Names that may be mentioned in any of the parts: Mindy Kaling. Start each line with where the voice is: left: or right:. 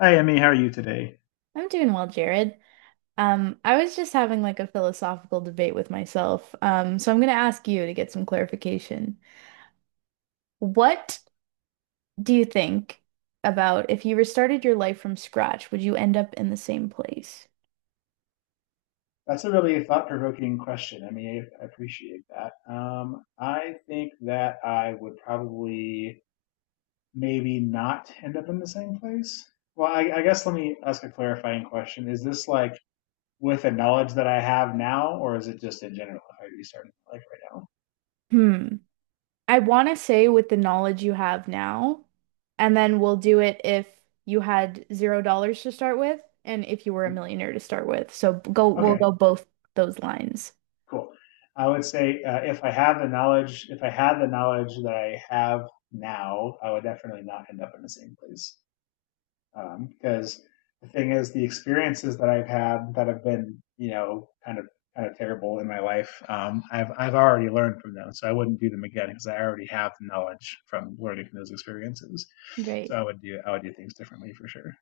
left: Hi, Emmy. How are you today?
right: I'm doing well, Jared. I was just having like a philosophical debate with myself. So I'm going to ask you to get some clarification. What do you think about if you restarted your life from scratch, would you end up in the same place?
left: That's a really thought-provoking question. I mean, I appreciate that. I think that I would probably maybe not end up in the same place. Well, I guess let me ask a clarifying question. Is this like with the knowledge that I have now, or is it just in general if I restart my life right
right: Hmm. I want to say with the knowledge you have now, and then we'll do it if you had $0 to start with and if you were a millionaire to start with. So go,
left: now?
right: we'll
left: Okay,
right: go both those lines.
left: cool. I would say if I have the knowledge, if I had the knowledge that I have now, I would definitely not end up in the same place. Because the thing is, the experiences that I've had that have been, you know, kind of terrible in my life, I've already learned from them, so I wouldn't do them again because I already have the knowledge from learning from those experiences. So
right: Right.
left: I would do things differently for sure.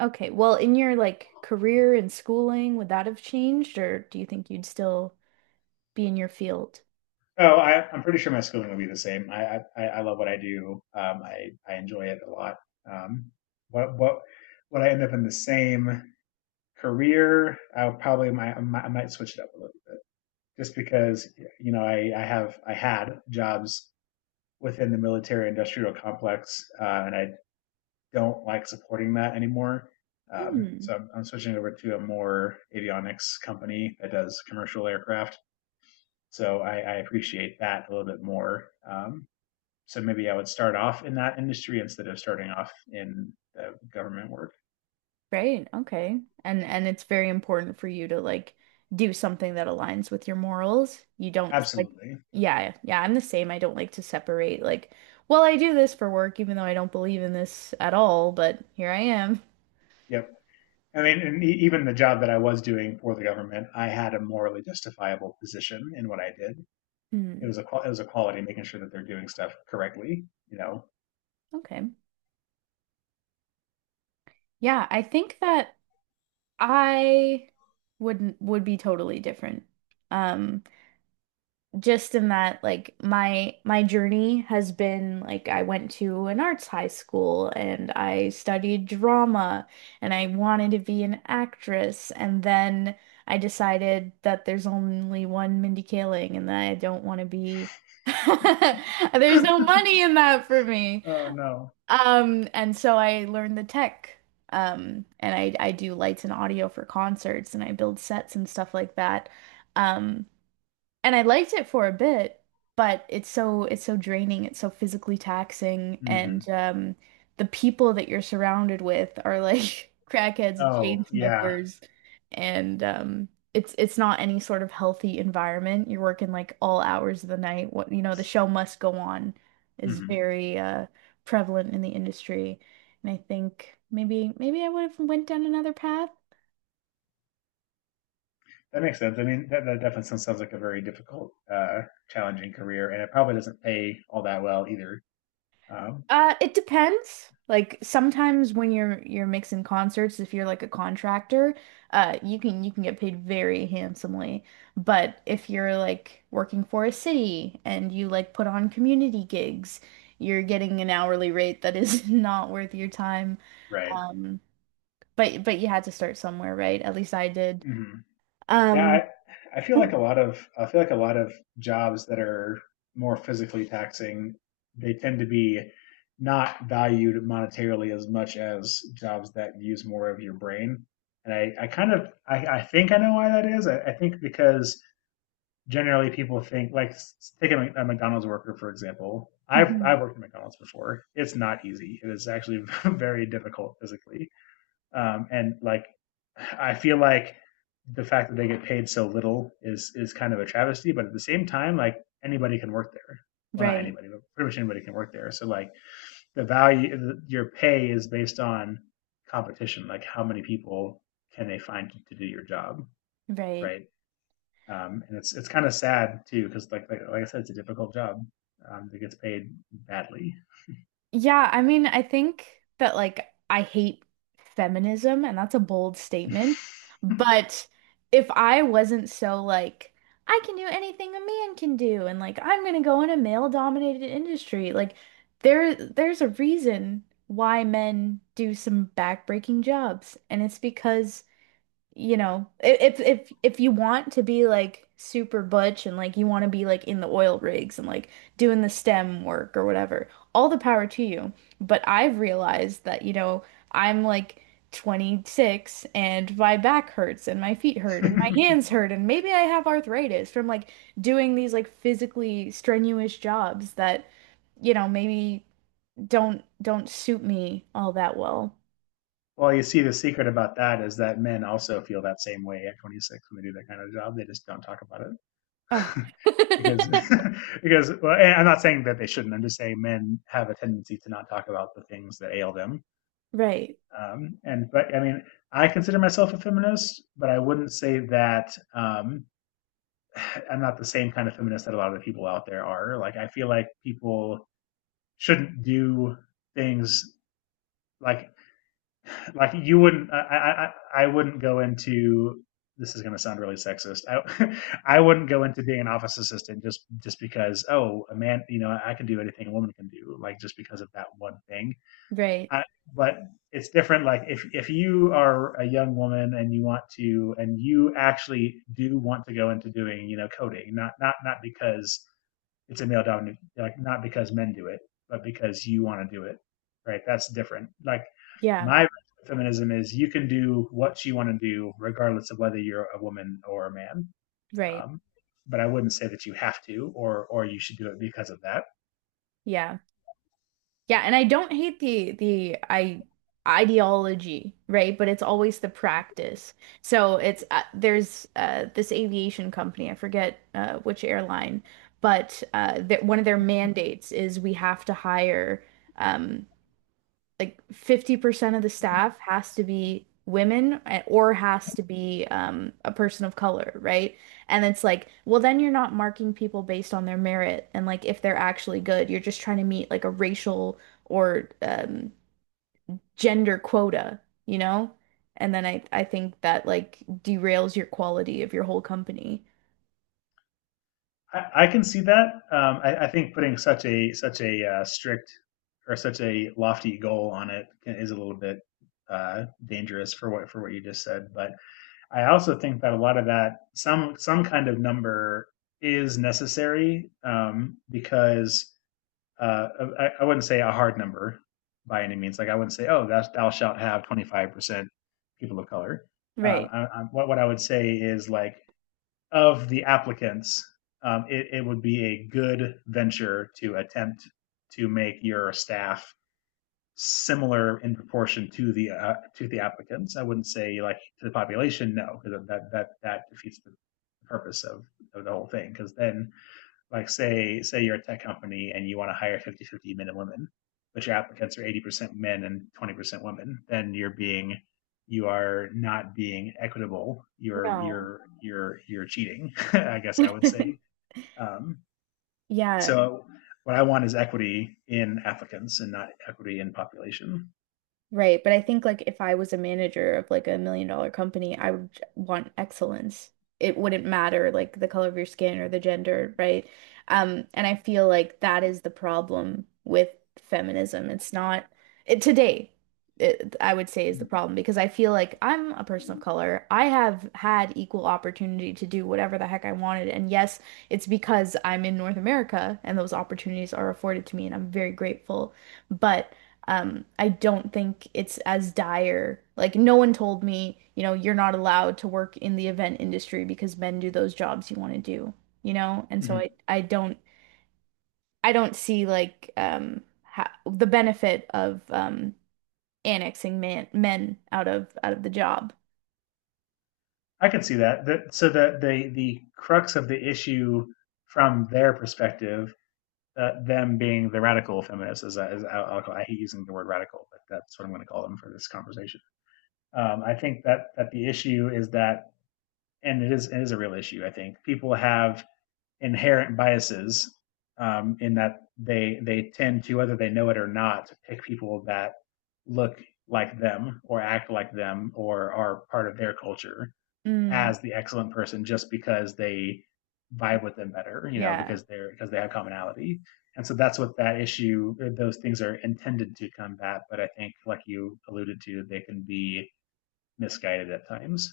right: Okay. Well, in your like career and schooling, would that have changed, or do you think you'd still be in your field?
left: Oh, I'm pretty sure my schooling will be the same. I love what I do. I enjoy it a lot. Um, what would I end up in the same? Career, I will probably might, I might switch it up a little bit just because you know I had jobs within the military industrial complex and I don't like supporting that anymore.
right: Hmm.
left: So I'm switching over to a more avionics company that does commercial aircraft. So I appreciate that a little bit more. So maybe I would start off in that industry instead of starting off in the government work.
right: Great. Okay. And it's very important for you to like do something that aligns with your morals. You don't like
left: Absolutely.
right: yeah, yeah, I'm the same. I don't like to separate like, well, I do this for work even though I don't believe in this at all, but here I am.
left: Yep. I mean, and even the job that I was doing for the government, I had a morally justifiable position in what I did.
right: Hmm.
left: It was a quality, making sure that they're doing stuff correctly. You know.
right: Okay. Yeah, I think that I wouldn't would be totally different. Um just in that like my journey has been like I went to an arts high school and I studied drama and I wanted to be an actress, and then I decided that there's only one Mindy Kaling and that I don't want to be there's no money in that for me.
left: Oh no.
right: And so I learned the tech, and I do lights and audio for concerts and I build sets and stuff like that. Um and I liked it for a bit, but it's so draining, it's so physically taxing, and
left: Hmm.
right: the people that you're surrounded with are like crackheads and chain
left: Oh yeah.
right: smokers, and it's not any sort of healthy environment. You're working like all hours of the night. What you know, the show must go on is
left: Hmm.
right: very prevalent in the industry, and I think maybe I would have went down another path.
left: That makes sense. I mean, that definitely sounds like a very difficult, challenging career, and it probably doesn't pay all that well either. Um,
right: It depends. Like sometimes when you're mixing concerts, if you're like a contractor, you can get paid very handsomely. But if you're like working for a city and you like put on community gigs, you're getting an hourly rate that is not worth your time.
left: right.
right: Um, but you had to start somewhere, right? At least I did.
left: Mm-hmm. Yeah,
right: Um,
left: I feel like a lot of jobs that are more physically taxing, they tend to be not valued monetarily as much as jobs that use more of your brain. And I kind of I think I know why that is. I think because generally people think like a McDonald's worker for example.
right: Mhm.
left: I've worked at McDonald's before. It's not easy. It is actually very difficult physically and like, I feel like the fact that they get paid so little is kind of a travesty. But at the same time, like anybody can work there. Well, not
right: Right,
left: anybody, but pretty much anybody can work there. So like the value, your pay is based on competition. Like how many people can they find to do your job,
right: right.
left: right? And it's kind of sad too because like, like I said, it's a difficult job that gets paid badly.
right: Yeah, I mean, I think that like I hate feminism, and that's a bold statement. But if I wasn't so like, I can do anything a man can do, and like I'm gonna go in a male-dominated industry, like there's a reason why men do some backbreaking jobs, and it's because you know, if you want to be like super butch and like you want to be like in the oil rigs and like doing the STEM work or whatever, all the power to you. But I've realized that, you know, I'm like 26 and my back hurts and my feet hurt and my hands hurt and maybe I have arthritis from like doing these like physically strenuous jobs that, you know, maybe don't suit me all that well.
left: Well, you see, the secret about that is that men also feel that same way at 26 when they do that kind of job. They just don't talk about it
right: Ugh.
left: because, because well, I'm not saying that they shouldn't. I'm just saying men have a tendency to not talk about the things that ail them.
right: Right,
left: And but I mean, I consider myself a feminist, but I wouldn't say that I'm not the same kind of feminist that a lot of the people out there are. Like, I feel like people shouldn't do things like like you wouldn't I wouldn't go into this is going to sound really sexist I I wouldn't go into being an office assistant just because oh a man you know I can do anything a woman can do like just because of that one thing.
right: right.
left: I, but it's different like if you are a young woman and you want to and you actually do want to go into doing you know coding not because it's a male dominated like not because men do it but because you want to do it right that's different like
right: Yeah,
left: my feminism is you can do what you want to do regardless of whether you're a woman or a man
right: right.
left: um, but I wouldn't say that you have to or you should do it because of that.
right: Yeah. Yeah, and I don't hate the I ideology, right? But it's always the practice. So it's there's this aviation company, I forget which airline, but that one of their mandates is we have to hire um like 50% of the staff has to be women or has to be a person of color, right? And it's like, well, then you're not marking people based on their merit and like if they're actually good. You're just trying to meet like a racial or gender quota, you know? And then I think that like derails your quality of your whole company.
left: I can see that I think putting such a strict or such a lofty goal on it is a little bit dangerous for what you just said but I also think that a lot of that some kind of number is necessary because uh, I wouldn't say a hard number by any means. Like I wouldn't say, oh, thou shalt have 25% people of color.
right: Right.
left: I, what I would say is like of the applicants, it would be a good venture to attempt to make your staff similar in proportion to the applicants. I wouldn't say like to the population, no, because that defeats the purpose of the whole thing. Because then, like say you're a tech company and you want to hire 50 50 men and women, but your applicants are 80% men and 20% women, then you are not being equitable.
right: No.
left: You're cheating. I guess I would say. Um,
right: Yeah.
left: so what I want is equity in applicants and not equity in population.
right: Right, but I think like if I was a manager of like a million dollar company, I would want excellence. It wouldn't matter like the color of your skin or the gender, right? And I feel like that is the problem with feminism. It's not it, today, it, I would say is the problem because I feel like I'm a person of color. I have had equal opportunity to do whatever the heck I wanted. And yes, it's because I'm in North America and those opportunities are afforded to me, and I'm very grateful. But I don't think it's as dire. Like, no one told me, you know, you're not allowed to work in the event industry because men do those jobs you want to do, you know? And so
left: Hmm.
right: I don't, I don't see like ha the benefit of annexing man men out of the job.
left: I can see that. So the, the crux of the issue from their perspective, them being the radical feminists, as, I'll call, I hate using the word radical, but that's what I'm going to call them for this conversation. I think that the issue is that, and it is a real issue. I think people have inherent biases in that they tend to, whether they know it or not, pick people that look like them or act like them or are part of their culture
right: Mm,
left: as the excellent person just because they vibe with them better, you know,
right: yeah,
left: because they have commonality. And so that's what that issue, those things are intended to combat. But I think, like you alluded to, they can be misguided at times.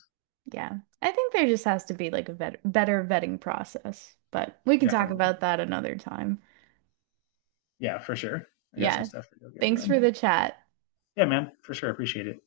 right: yeah. I think there just has to be like a better vetting process, but we can talk
left: Definitely.
right: about that another time.
left: Yeah, for sure. I got some
right: Yeah.
left: stuff to go get
right: Thanks for
left: doing.
right: the chat.
left: Yeah, man, for sure. Appreciate it.